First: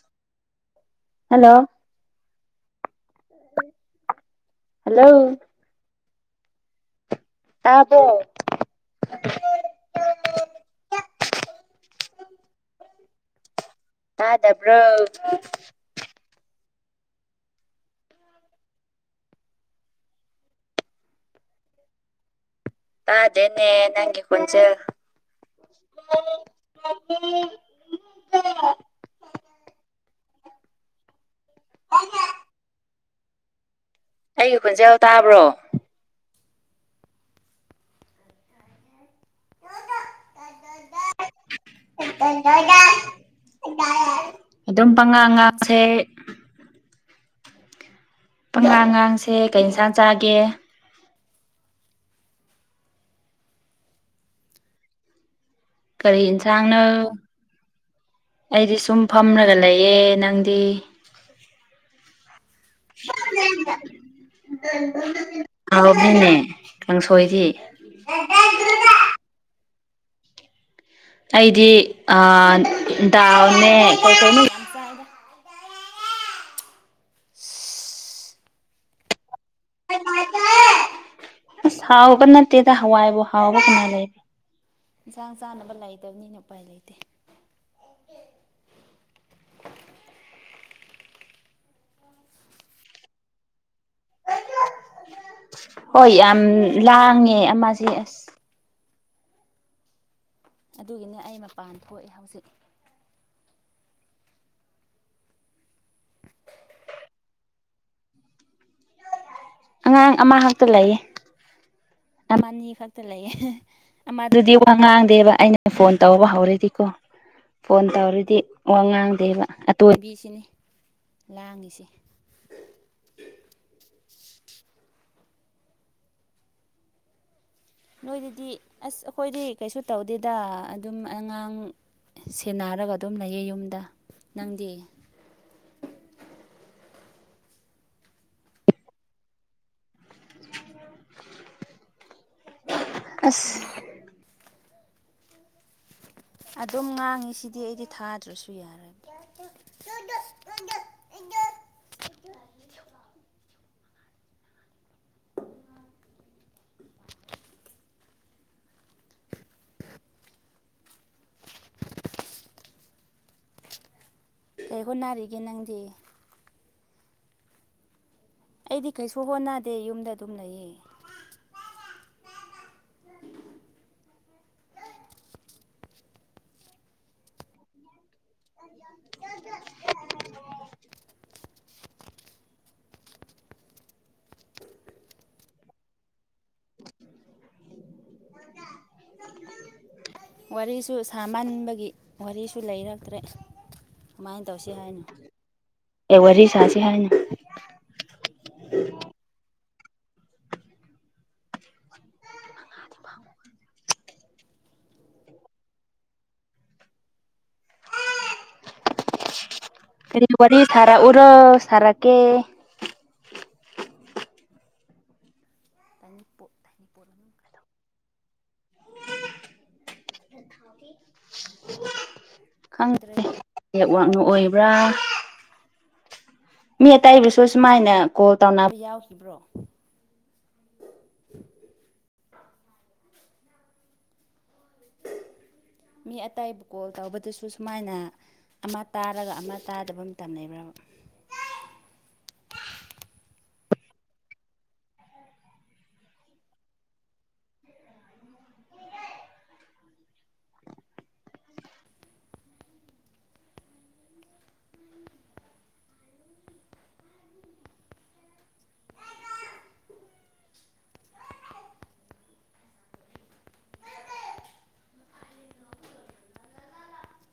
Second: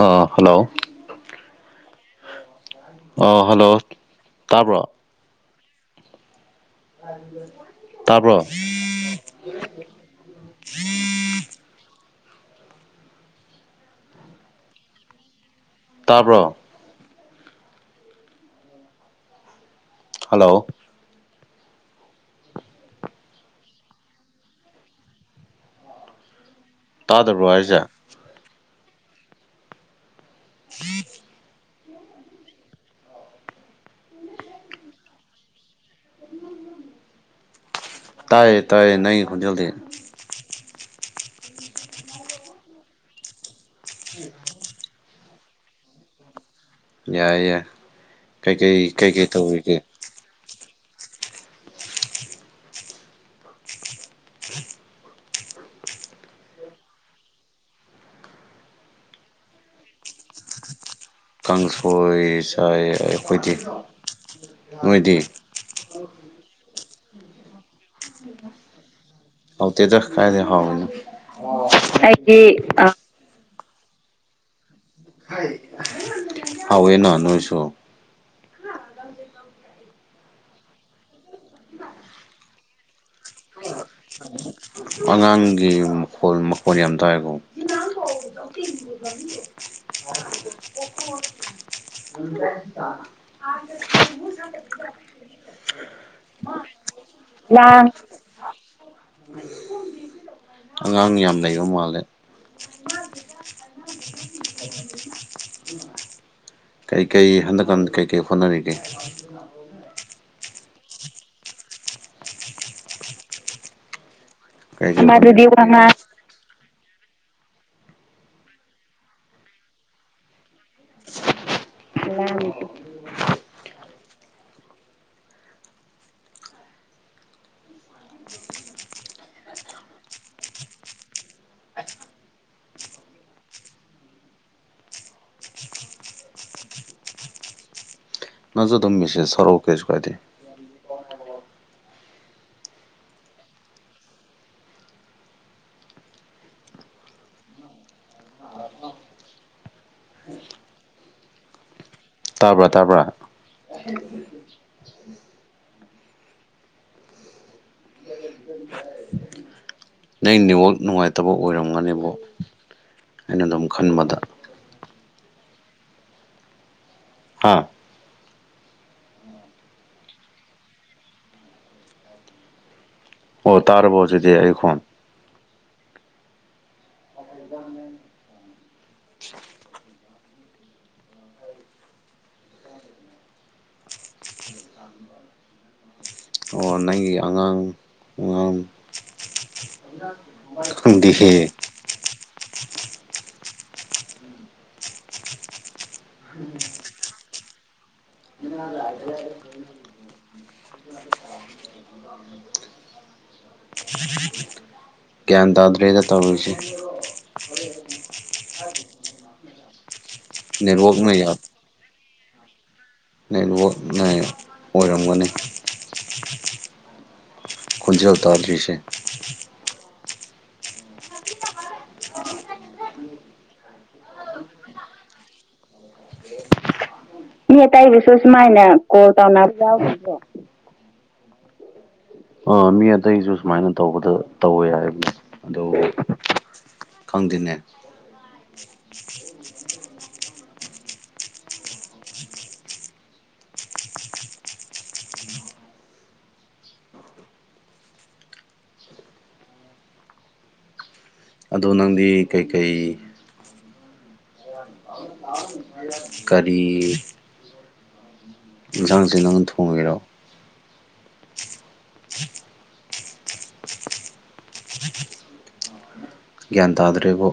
ꯑꯥ hello hello ꯑꯣ hello ꯇꯥꯕ꯭ꯔꯣ hello ꯇꯥꯕ꯭ꯔꯣ ꯇꯥꯕꯔꯣ ꯇꯥꯗꯕꯔꯣ ꯇꯥꯕ꯭ꯔꯣ ꯍꯜꯂꯣ ꯇꯥꯗꯦꯅ ꯅꯪꯒꯤ ꯈꯣꯟꯖꯦꯜ ꯇꯥꯗꯕ꯭ꯔꯣ ꯍꯥꯏꯔꯤꯁꯦ [inaudible] [unintelligible] ꯑꯩꯒꯤ ꯈꯣꯟꯖꯦꯜ ꯇꯥꯕ꯭ꯔꯣ ꯇꯥꯏꯌꯦ ꯇꯥꯏꯌꯦ ꯅꯪꯒꯤ ꯈꯣꯟꯖꯦꯜꯗꯤ [unintelligible] [inaudible] ꯑꯗꯨꯝ ꯄꯥꯉꯥ ꯉꯥꯛꯁꯦ ꯌꯥꯏ ꯌꯥꯏ ꯀꯩꯀꯩ ꯀꯩꯀꯩ ꯄꯉꯥꯡꯉꯥꯡꯁꯦ ꯀꯩ ꯇꯧꯔꯤꯒꯦ ꯌꯦꯟꯁꯥꯡ ꯆꯥꯒꯦ ꯀꯔꯤ ꯌꯦꯟꯁꯥꯡꯅꯣ ꯑꯩꯗꯤ ꯁꯨꯝ ꯐꯝꯔꯒ ꯂꯩꯌꯦ ꯅꯪꯗꯤ ꯀꯥꯡꯁꯣꯏ ꯆꯥꯏ ꯑꯩꯈꯣꯏꯗꯤ ꯅꯣꯏꯗꯤ ꯍꯥꯎꯕꯅꯤꯅꯦ ꯀꯥꯡꯁꯣꯏꯗꯤ ꯍꯥꯎꯇꯦꯗ ꯀꯥꯏꯗꯩ ꯍꯥꯎꯔꯤꯅꯣ ꯑꯩꯗꯤ ꯑ ꯗꯥꯎꯅꯦ ꯀꯩꯀꯩꯅꫭ ꯍꯥꯎꯋꯦꯅ ꯅꯣꯏꯁꯨ ꯑꯁ ꯍꯥꯎꯕ ꯅꯠꯇꯦꯗ ꯍꯋꯥꯏꯕꯨ ꯍꯥꯎꯕ ꯀꯃꯥꯏꯅ ꯑꯉꯥꯡꯒꯤ ꯃꯈꯣꯜ ꯂꯩꯇꯕꯅꯤꯅ ꯎꯄꯥꯏ ꯃꯈꯣꯜ ꯂꯩꯇꯦ ꯌꯥꯝ ꯇꯥꯏꯑꯦꯀꯣ [unintelligible] [unintelligible] ꯍꯣꯏ ꯌꯥꯝ ꯂꯥꯡꯉꯦ ꯑꯃꯁꯦ ꯂꯥꯡ ꯑꯁ [unintelligible] ꯑꯉꯥꯡ ꯑꯗꯨꯒꯤꯅꯦ ꯑꯩ ꯌꯥꯝ ꯂꯩꯕ ꯃꯄꯥꯟ ꯃꯥꯜꯂꯦ ꯊꯣꯛꯑꯦ ꯍꯧꯖꯤꯛ ꯀꯩꯀꯩ ꯍꯟꯗꯛꯅ ꯀꯩꯀꯩ ꯍꯣꯠꯅꯔꯤꯒꯦ ꯑꯉꯥꯡ ꯑꯃꯈꯛꯇ ꯂꯩꯌꯦ ꯑꯃ ꯑꯅꯤ ꯈꯛꯇ ꯂꯩꯌꯦ ꯑꯃꯗꯨꯗꯤ ꯋꯥ ꯉꯥꯡꯗꯦꯕ ꯃꯗꯨꯗꯤ ꯑꯩꯅ ꯋꯥꯉꯥꯡ ꯐꯣꯟ ꯇꯧ ꯋꯥꯍꯧꯔꯗꯤꯀꯣ ꯐꯣꯟ ꯇꯧꯔꯗꯤ ꯋꯥ ꯉꯥꯡꯗꯦꯕ ꯑꯇꯣꯟ ꯕꯤꯁꯤꯅꯤ ꯂꯥꯡꯉꯤꯁꯤ ꯂꯥꯡꯉꯤ ꯇꯨ ꯅꯣꯏꯗꯗꯤ ꯑꯁ ꯑꯩꯈꯣꯏꯗꯤ ꯀꯩꯁꯨ ꯇꯧꯗꯦꯗ ꯑꯗꯨꯝ ꯑꯉꯥꯡ ꯁꯦꯟꯅꯔꯒ ꯑꯗꯨꯝ ꯂꯩꯌꯦ ꯌꯨꯝꯗ ꯅꯪꯗꯤ ꯅꯪꯁꯨ ꯑꯗꯨꯝ ꯃꯤꯁꯦꯁ ꯊꯔꯛ ꯎ ꯀꯩꯁꯨ ꯀꯥꯏꯗꯦ ꯑꯁ ꯑꯗꯨꯝ ꯉꯥꯡꯉꯤ ꯁꯤꯗꯤ ꯑꯩꯗꯤ ꯊꯥꯗ꯭ꯔꯁꯨ ꯌꯥꯔꯒꯦ ꯇꯥꯕ꯭ꯔꯥ ꯇꯥꯕ꯭ꯔꯥ ꯅꯩ ꯅꯦꯠ ꯋꯥꯛ ꯅꯨꯡꯉꯥꯏꯇꯕ ꯑꯣꯏꯔꯝꯒꯅꯦꯕꯣ ꯑꯩꯅ ꯑꯗꯨꯝ ꯈꯟꯕꯗ ꯑꯩ ꯍꯣꯠꯅꯔꯤꯒꯦ ꯅꯪꯗꯤ ꯍꯥ ꯑꯩꯗꯤ ꯀꯩꯁꯨ ꯍꯣꯠꯅꯗꯦ ꯌꯨꯝꯗ ꯑꯗꯨꯝ ꯂꯩꯌꯦ ꯑꯣ ꯇꯥꯔ꯭ꯕꯣ ꯍꯧꯖꯤꯛꯗꯤ ꯑꯩ ꯈꯣꯟ [unintelligible] [unintelligible] ꯑꯣ [inaudible] ꯅꯪꯒꯤ ꯑꯉꯥꯡ ꯑꯉꯥꯡ ꯋꯥꯔꯤꯁꯨ ꯈꯪꯗꯦꯍꯦ ꯁꯥꯃꯟꯕꯒꯤ ꯋꯥꯔꯤꯁꯨ ꯂꯩꯔꯛꯇ꯭ꯔꯦ ꯀꯃꯥꯏ ꯇꯧꯁꯤ ꯍꯥꯏꯅ ꯑꯦ ꯋꯥꯔꯤ ꯁꯥꯁꯤ ꯍꯥꯏꯅ [unintelligible] [inaudible] [unintelligible] ꯒ꯭ꯌꯥꯟ ꯇꯥꯗ꯭ꯔꯦꯗ ꯇꯧꯔꯤꯁꯤ ꯍ ꯍꯥꯏ ꯋꯥꯔꯤꯔꯤ ꯁꯔꯥ ꯎꯔꯣ ꯁꯔꯥ ꯀ ꯅꯦꯠꯋꯥꯛꯅ ꯑꯣꯏꯔꯝꯒꯅꯤ ꯊꯅꯤ ꯄꯣꯠ ꯊꯅꯤ ꯄꯣꯠ ꯑꯃꯗ ꯈꯨꯟꯖꯦꯜ ꯇꯥꯗ꯭ꯔꯤꯁꯦ ꯈꯪꯗ꯭ꯔꯦ ꯅꯦꯛꯋꯥꯛꯅ ꯑꯣꯏꯕ꯭ꯔꯥ ꯃꯤꯃꯤꯝ ꯇꯥꯏ ꯄꯕꯤꯁ ꯃꯤ ꯑ ꯇꯕꯁꯨ ꯁꯨꯃꯥꯏꯅ ꯀꯣꯜ ꯇꯧ ꯌꯥꯣ ꯑ ꯃꯤ ꯑꯇꯩꯁꯨ ꯁꯨꯃꯥꯏꯅ ꯇꯧꯕꯗ ꯇꯧꯋꯦ ꯌꯥꯏ ꯃꯤ ꯑꯇꯥꯏꯕꯨ ꯀꯣꯜ ꯇꯧꯕꯗꯁꯨ ꯈꯪꯗꯦꯅꯦ ꯁꯨꯃꯥꯏꯅ ꯑꯃ ꯇꯥꯔꯒ ꯑꯃ ꯇꯥꯗꯕ ꯑꯃ ꯃꯇꯝ ꯂꯩꯕ꯭ꯔꯕ ꯑꯗꯣ ꯅꯪꯗꯤ ꯀꯩꯀꯩ [unintelligible] ꯀꯔꯤ ꯏꯟꯁꯥꯡꯁ ꯅꯪꯅ ꯊꯣꯡꯉꯦꯔꯣ ꯒ꯭ꯌꯥꯟ ꯇꯥꯗ꯭ꯔꯦꯕꯣ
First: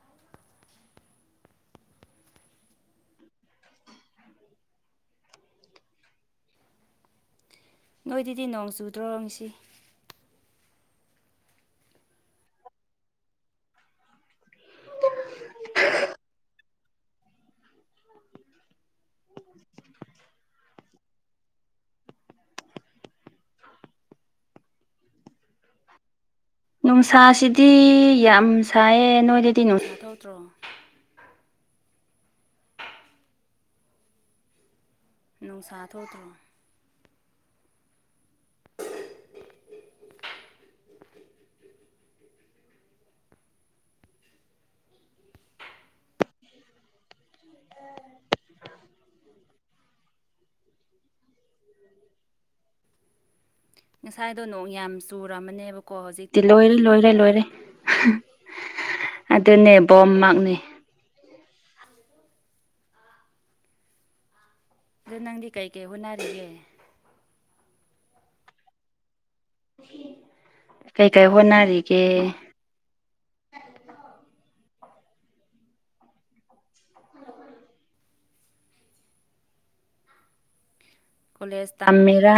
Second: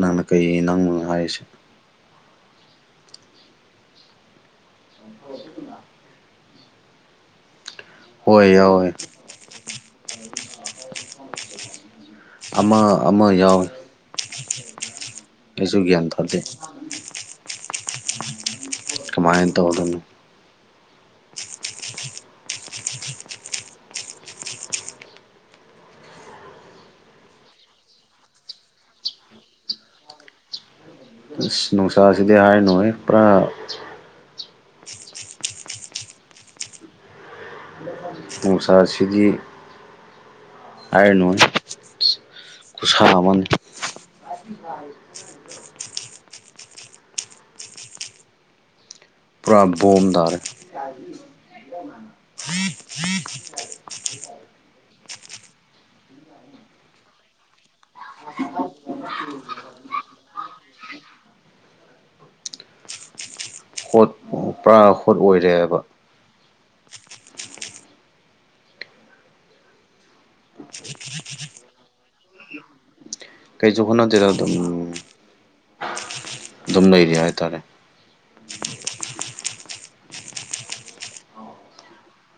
ꯅꯪꯅ ꯀꯩ ꯅꯪꯅꯣ ꯍꯥꯏꯔꯤꯁꯦ ꯅꯣꯏ ꯑꯗꯨꯗꯤ ꯍꯣꯏ ꯅꯣꯡ ꯌꯥꯎꯋꯦ ꯆꯨꯗ꯭ꯔꯣꯁꯤ ꯑꯃ ꯑꯃ ꯌꯥꯎꯏ ꯑꯩꯁꯨ ꯒ꯭ꯌꯥꯟ ꯇꯥꯗꯦ ꯀꯃꯥꯏꯟ ꯇꯧꯗꯣꯏꯅꯣ ꯅꯨꯡꯁꯥꯁꯤꯗꯤ ꯌꯥꯝ ꯁꯥꯏꯌꯦ ꯅꯣꯏꯗꯗꯤ ꯅꯨꯡꯁꯥ ꯊꫭꯛꯗ꯭ꯔꯣ ꯑꯁ ꯅꯨꯡꯁꯥꯁꯤꯗꯤ ꯍꯥꯏꯔꯤꯅꯣꯏ ꯄꯨꯔꯥ ꯅꯨꯡꯁꯥ ꯊꯣꯛꯇ꯭ꯔꯣ ꯅꯨꯡꯁꯥꯁꯤꯗꯤ ꯍꯥꯏꯔꯅꯨꯍꯦ ꯈꯨꯨꯁꯥ ꯑꯃꯅꯤ ꯄꯨꯔꯥ ꯕꯣꯝ ꯗꯥꯔꯦ ꯉꯁꯥꯏꯗꯣ ꯅꯣꯡ ꯌꯥꯝ ꯆꯨꯔꯦ ꯔꯅꯦꯕꯀꯣ ꯍꯧꯖꯤꯛꯇꯤ ꯂꯣꯏꯔꯦ ꯂꯣꯏꯔꯦ ꯂꯣꯏꯔꯦ ꯑꯗꯨꯅꯦ ꯕꯣꯝꯃꯛꯅꯤ ꯄ꯭ꯔ ꯑꯗꯣ ꯅꯪꯗꯤ ꯀꯩꯀꯩ ꯍꯣꯠꯅꯔꯤꯒꯦ ꯀꯩꯀꯩ ꯍꯣꯠꯅꯔꯤꯒꯦ ꯀꯩꯖꯣꯈꯣꯔꯣ ꯑꯗꯨꯝ ꯑꯗꯨꯝ ꯂꯩꯔꯤ ꯍꯥꯏꯇꯥꯔꯦ ꯀꯣꯂꯦꯖ ꯇꯝꯃꯤꯔꯥ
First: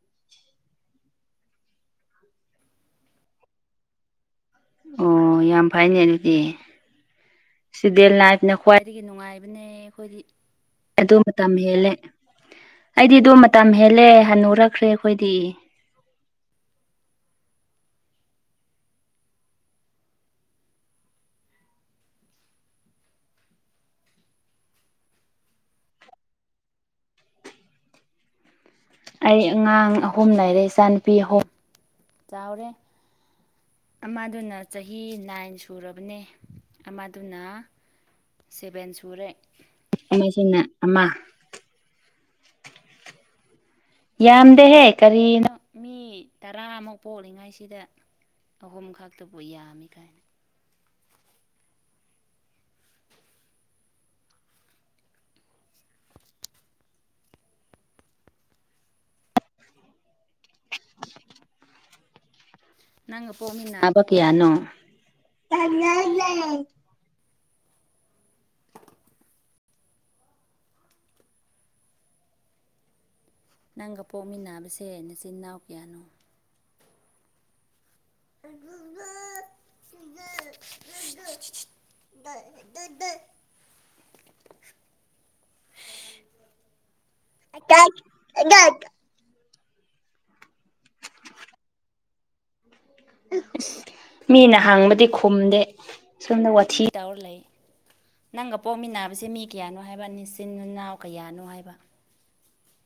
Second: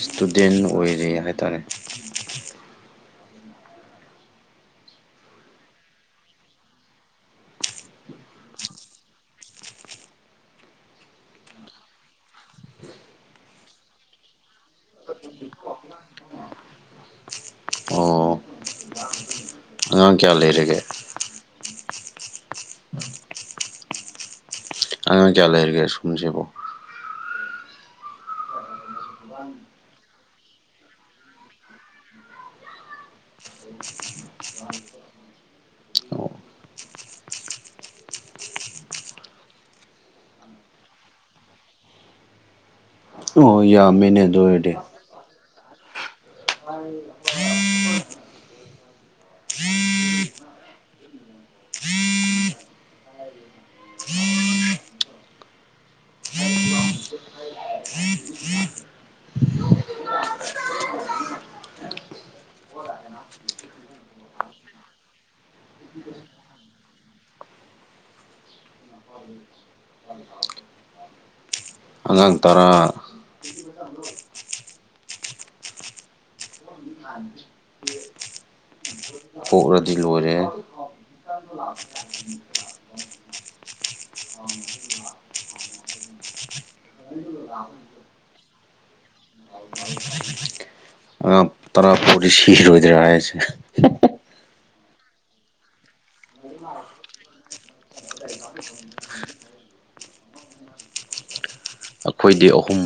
ꯏꯁꯇꯨꯗꯦꯟ ꯑꯣꯏꯔꯦ ꯍꯥꯏꯇꯥꯔꯦ ꯑꯣ ꯌꯥꯝ ꯐꯩꯅꯦ ꯑꯗꯨꯗꯤ ꯁꯤꯗꯦꯜ ꯅꯥꯏꯐꯅ ꯈ꯭ꯋꯥꯏꯗꯒꯤ ꯅꯨꯡꯉꯥꯏꯕꯅꯦ ꯑꯩꯈꯣꯏꯗꯤ ꯑꯗꯨ ꯃꯇꯝ ꯍꯦꯜꯂꯦ ꯑꯩꯗꯤ ꯑꯗꯣ ꯃꯇꯝ ꯍꯦꯜꯂꯦ ꯍꯟꯅꯨꯔꯛꯈ꯭ꯔꯦ ꯑꯩꯈꯣꯏꯗꯤ ꯑꯣ ꯑꯉꯥꯡ ꯀꯌꯥ ꯂꯩꯔꯦꯒꯦ ꯑꯉꯥꯡ ꯀꯌꯥ ꯂꯩꯔꯤꯒꯦ ꯁ꯭ꯀꯨꯜꯁꯤꯕꯨꯣ ꯑꯩ ꯑꯉꯥꯡ ꯑꯍꯨꯝ ꯂꯩꯔꯦ ꯏꯆꯥꯅꯨꯄꯤ ꯑꯍꯨꯝ ꯆꯥꯎꯔꯦ ꯑꯃꯗꯨꯅ ꯆꯍꯤ ꯅꯥꯏꯟ ꯁꯨꯔꯕꯅꯦ ꯑꯗꯨꯅ ꯁꯦꯚꯦꯟ ꯁꯨꯔꯦ ꯑꯃꯁꯤꯅ ꯑꯃ ꯑꯣ ꯌꯥꯎ ꯌꯥꯝꯗꯦꯍꯦ ꯀꯔꯤꯅꯣ ꯃꯤ ꯇꯔꯥꯃꯨꯛ ꯄꯣꯛꯂꯤꯉꯥꯏꯁꯤ ꯁꯤꯗ ꯑꯍꯨꯝ ꯈꯇꯕꯨ ꯌꯥꯝꯃꯤ ꯀꯥꯏꯅ ꯅꯪ ꯄꯃꯤꯕ ꯀꯌꯥꯅꯣ ꯑꯉꯥꯡ ꯇꯔꯥ ꯅꯪꯒ ꯄꯣꯛꯃꯤꯟꯅꯕꯁꯦ ꯅꯆꯤꯟ ꯏꯅꯥꯎ ꯀꯌꯥꯅꯣ ꯖꯃꯝꯃꯝ ꯄꫭꯛꯔꯗꯤ ꯂꫭꯏ ꯎꯔꯦ ꯑ ꯇ ꯑꯦ ꯗꯠ ꯍꯣꯝꯝ ꯑ ꯄꯨꯔꯤꯁꯤꯔꯣꯏꯗ꯭ꯔꯥꯁꯦ ꯃꯤꯅ ꯍꯥꯡꯕꯗꯤ ꯈꯨꯝꯗꯦ ꯁꯣꯝꯗ ꯋꯥꯊꯤ ꯇꯧꯔ ꯂꯩ ꯅꯪꯒ ꯄꯣꯛꯃꯤꯟꯅꯕꯁꯦ ꯃꯤ ꯀꯌꯥꯅꯣ ꯍꯥꯏꯕ ꯅꯆꯤꯟ ꯅꯅꯥꯎ ꯀꯌꯥꯅꯣ ꯍꯥꯏꯕ ꯑꯩꯈꯣꯏꯗꯤ ꯑꯍꯨꯝ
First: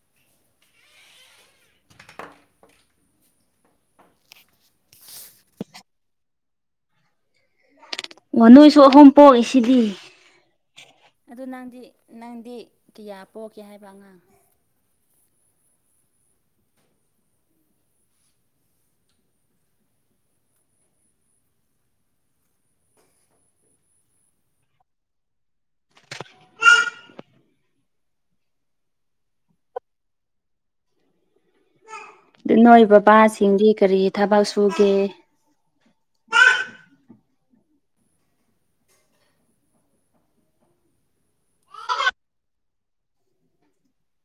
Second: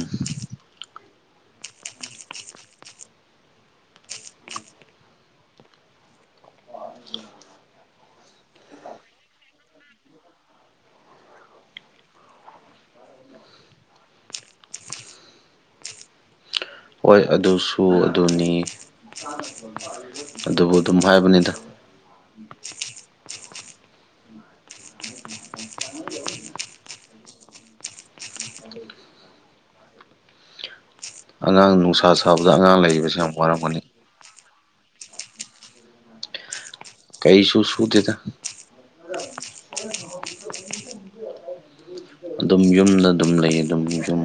ꯋꯥ ꯅꯣꯏꯁꯨ ꯑꯍꯨꯝ ꯄꯣꯛꯏ ꯁꯤꯗꯤ ꯑꯗꯨ ꯅꯪꯗꯤ ꯅꯪꯗꯤ ꯀꯌꯥ ꯄꯣꯛꯀꯦ ꯍꯥꯏꯕ ꯑꯉꯥꯡ ꯍꯣꯏ ꯑꯗꯨꯁꯨ ꯑꯗꯨꯅꯤ ꯑꯗꯨꯕꯨ ꯑꯗꯨꯝ ꯍꯥꯏꯕꯅꯤꯗ ꯑꯉꯥꯡ ꯅꯨꯡꯁꯥ ꯁꯥꯕꯗ ꯑꯉꯥꯡ ꯅꯣꯏ ꯂꯩꯕꯁꯦ ꯌꯥꯝ ꯕꯕꯥꯁꯤꯡꯗꯤ ꯋꯥꯔꯝꯒꯅꯤ ꯀꯔꯤ ꯊꯕꯛ ꯁꯨꯒꯦ ꯀꯩꯁꯨꯨ ꯁꯨ ꯗꯦꯗ ꯑꯗꯨꯝ ꯌꯨꯝꯗ ꯑꯗꯨꯝ ꯂꯩ ꯑꯗꯨꯝ ꯌꯨꯝ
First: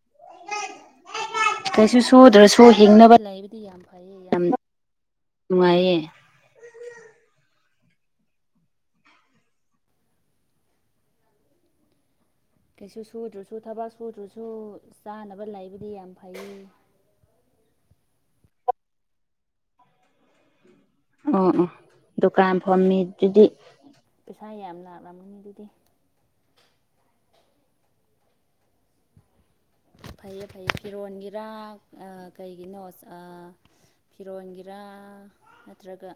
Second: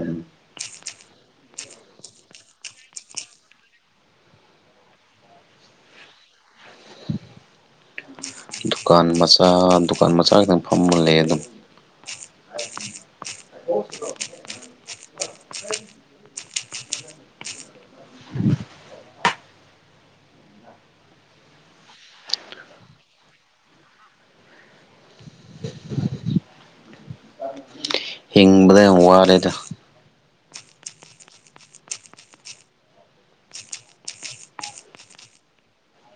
ꯀꯩꯁꯨ ꯁꯨꯗ꯭ꯔꯁꯨ ꯍꯤꯡꯅꯕ ꯂꯩꯕꯗꯤ ꯌꯥꯝ ꯐꯩꯌꯦ ꯌꯥꯝ ꯅꯨꯡꯉꯥꯏꯌꯦ ꯗꯨꯀꯥꯟ ꯃꯆꯥ ꯗꯨꯀꯥꯟ ꯃꯆꯥ ꯈꯤꯇꯪ ꯐꯝꯃ ꯂꯩꯌꯦ ꯑꯗꯨꯝ ꯀꯩꯁꯨ ꯁꯨꯗ꯭ꯔꯁꯨ ꯊꯕꯛ ꯁꯨꯗ꯭ꯔꯁꯨ ꯆꯥꯅꯕ ꯂꯩꯕꯗꯤ ꯌꯥꯝ ꯐꯩ ꯑꯣ ꯑꯣ ꯗꯨꯀꯥꯟ ꯐꯝꯃꯤ ꯑꯗꯨꯗꯤ ꯏꯁꯥ ꯌꯥꯝ ꯂꯥꯛꯂꯝꯃꯤꯅꯤ ꯑꯗꯨꯗꯤ ꯍꯤꯡꯕꯗ ꯌꯥꯝ ꯋꯥꯔꯦꯗ ꯐꯩꯌꯦ ꯐꯩꯌꯦ ꯐꯤꯔꯣꯟꯒꯤꯔꯥ ꯀꯩꯒꯤꯅꯣ ꯐꯤꯔꯣꯟꯒꯤꯔꯥ ꯅꯠꯇ꯭ꯔꯒ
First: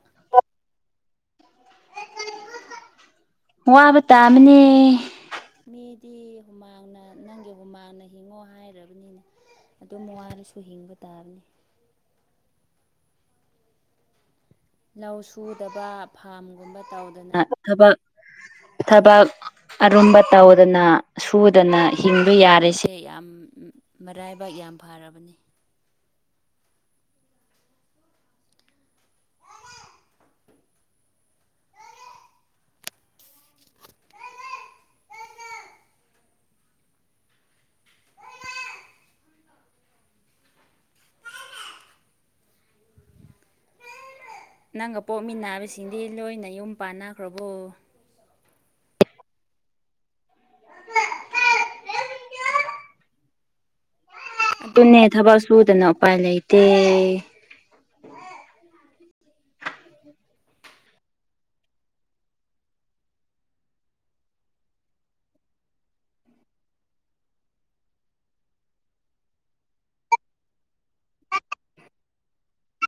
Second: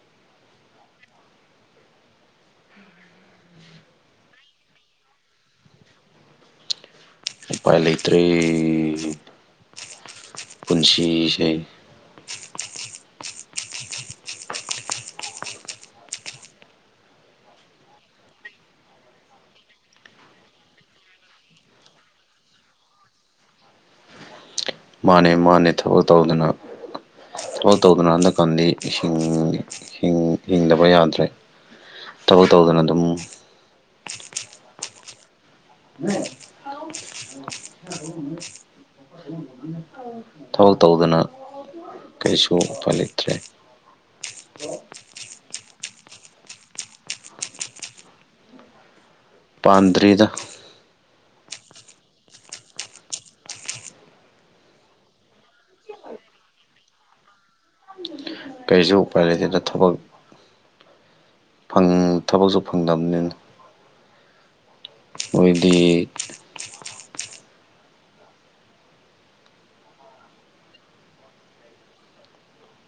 ꯋꯥꯕ ꯇꯥ ꯃꯅꯤ ꯃꯤꯗꯤ ꯍꯨꯃꯥꯡꯅ ꯅꯪꯒꯤ ꯎꯄꯥꯏ ꯍꯨꯃꯥꯡꯅ ꯂꯩꯇ꯭ꯔꯦ ꯍꯤꯡꯉꯣ ꯍꯥꯏꯔꯕꯅꯤꯅ ꯑꯗꯨꯝ ꯋꯥꯔꯤꯁꯦ ꯄꯨꯟꯁꯤꯁꯦ ꯂꯧ ꯁꯨꯗꯕ ꯐꯥꯝꯒꯨꯝꯕ ꯇꯧꯗꯅ ꯊꯕꯛ ꯊꯕꯛ ꯑꯔꯨꯝꯕ ꯇꯧꯗꯅ ꯁꯨꯗꯅ ꯍꯤꯡꯕ ꯌꯥꯔꯤꯁꯦ ꯌꯥꯝ ꯃꯔꯥꯏꯕ ꯌꯥꯝ ꯃꯥꯅꯦ ꯐꯔꯕꯅꯤ ꯃꯥꯅꯦ ꯊꯕꯛ ꯇꯧꯗꯅ ꯍꯣꯜ ꯇꯧꯗꯅ ꯍꯟꯗꯛꯀꯥꯟꯗꯤ ꯍꯤꯡꯗꯕ ꯌꯥꯗ꯭ꯔꯦ ꯊꯕꯛ ꯇꯧꯗꯅ ꯑꯗꯨꯝ ꯎꯝ ꯑꯥꯎ ꯑꯧ ꯊꯕꯛ ꯇꯧꯗꯅ ꯀꯩꯁꯨ ꯄꯂꯛꯇ꯭ꯔꯦ ꯅꯪꯒ ꯄꯣꯛꯃꯤꯟꯅꯕꯁꯤꯡꯗꯤ ꯂꯣꯏꯅ ꯌꯨꯝ ꯄꯥꯟꯅꯈ꯭ꯔꯕꯣ ꯄꯥꯟꯗ꯭ꯔꯤꯗ ꯑꯗꯨꯅꯦ ꯊꯕꯛ ꯁꯨꯗꯅ ꯎꯄꯥꯏ ꯂꯩꯇꯦ ꯀꯔꯤꯁꯨ ꯎꯄꯥꯏ ꯂꯩꯇꯦꯅ ꯊꯕꯛ ꯪ ꯊꯕꯛꯁꯨ ꯐꯪꯗꯕꯅꯤꯅ ꯑꯣꯏꯗꯤ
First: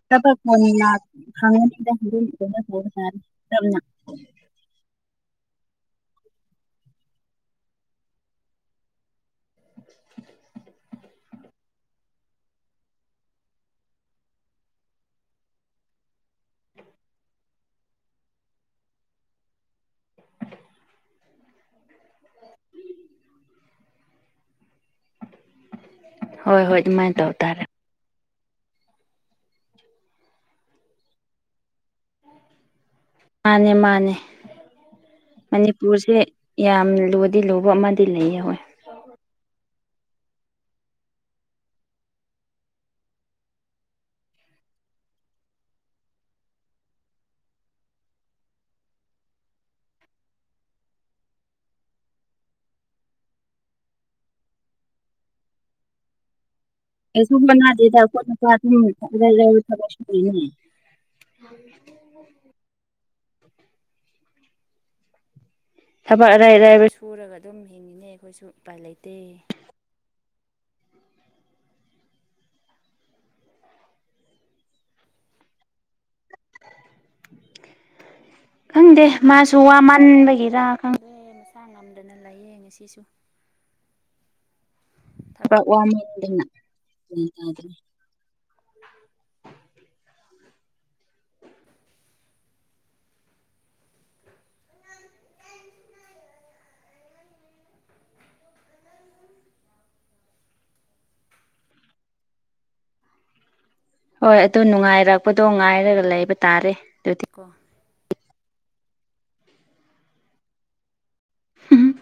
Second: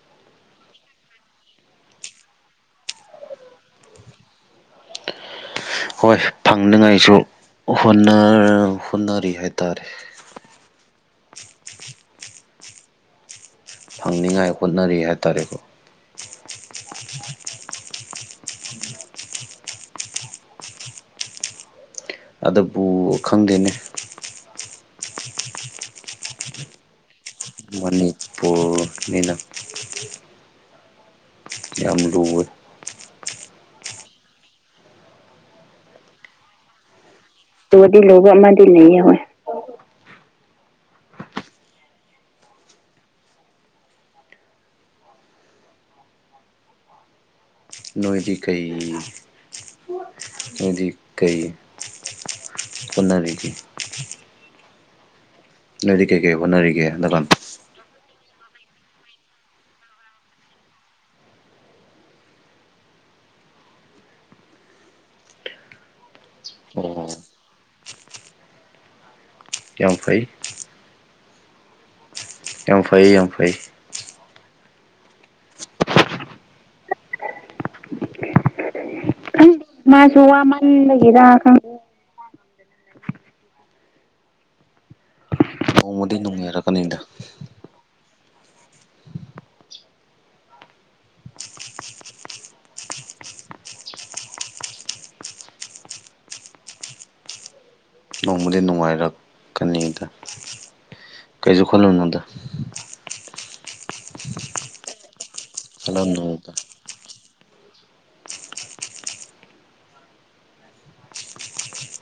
ꯇ ꯐꯣꯟ ꯈꯪꯝꯅ ꯍꯣꯏ ꯐꯪꯅꯤꯉꯥꯏꯁꯨ ꯍꯣꯠꯅꯔꯤ ꯍꯥꯏꯇꯥꯔꯦ ꯐꯪꯅꯤꯉꯥꯏ ꯍꯣꯠꯅꯔꯤ ꯍꯥꯏꯇꯥꯔꯦꯀꯣ ꯖꯃꯃꯝ ꯑꯗꯨꯕꯨ ꯈꯪꯗꯦꯅꯦ ꯍꯣꯏ ꯍꯣꯏ ꯑꯗꯨꯃꯥꯏꯅ ꯇꯧꯔ ꯃꯅꯤꯄꯨꯔꯅꯤꯅ ꯌꯥꯝ ꯂꯨꯋꯦ ꯃꯥꯅꯦ ꯃꯥꯅꯦ ꯃꯅꯤꯄꯨꯔꯁꯦ ꯌꯥꯝ ꯂꯨ ꯗꯤ ꯂꯧꯕ ꯑꯃꯗꯤ ꯂꯩꯌ ꯍꯣꯏ ꯅꯤꯈꯣꯏ ꯅꯣꯏꯗꯤ ꯀꯩ ꯅꯣꯏꯗꯤ ꯀꯩ ꯀꯨꯟꯅꯔꯤꯗꯤ ꯅꫭꯏꯗꯤ ꯀꯩꯀꯩ ꯍꯣꯠꯅꯔꯤꯒꯦ ꯍꯟꯗꯛꯀꯥꯟ [unintelligible] [inaudible] [unintelligible] ꯊꯕꯛ ꯑꯔꯩ ꯑꯔꯩꯕ ꯑꯣ ꯁꯨꯔꯒ ꯑꯗꯨꯝ ꯍꯤꯡꯉꯟꯅꯩ ꯑꯩꯈꯣꯏꯁꯨ ꯎꯄꯥꯏ ꯂꯩꯇꯦ ꯌꯥꯝ ꯐꯩ ꯌꯥꯝ ꯐꯩꯌꯦ ꯌꯥꯝ ꯐꯩ ꯈꯪꯗꯦ ꯃꯥꯁꯨ ꯋꯥ ꯃꯥꯁꯨ ꯃꯥꯟꯕꯒꯤꯔ ꯈꯪꯗꯦ ꯋꯥꯃꯟꯕꯒꯤꯔ ꯈꯪꯗꯦ ꯌꯦꯡꯉꯦ ꯁꯤꯁꯨ ꯊ ꯅꯣꯡꯃꯗꯤ ꯋꯥꯃꯤꯗꯅ ꯅꯨꯡꯉꯥꯏꯔꯛꯀꯅꯤꯗ ꯅꯣꯡꯃꯗꯤ ꯅꯨꯡꯉꯥꯏꯔꯛꯀꯅꯤꯗ ꯀꯩꯁꯨ ꯈꯜꯂꯨꯅꯨꯗ ꯍꯣꯏ ꯑꯗꯨ ꯅꯨꯡꯉꯥꯏꯔꯛꯄꯗꯣ ꯉꯥꯏꯔꯒ ꯂꯩꯕ ꯈꯜꯂꯝꯅꯨꯗ ꯇꯥꯔꯦ ꯑꯗꯨꯗꯤ ꯎꯝ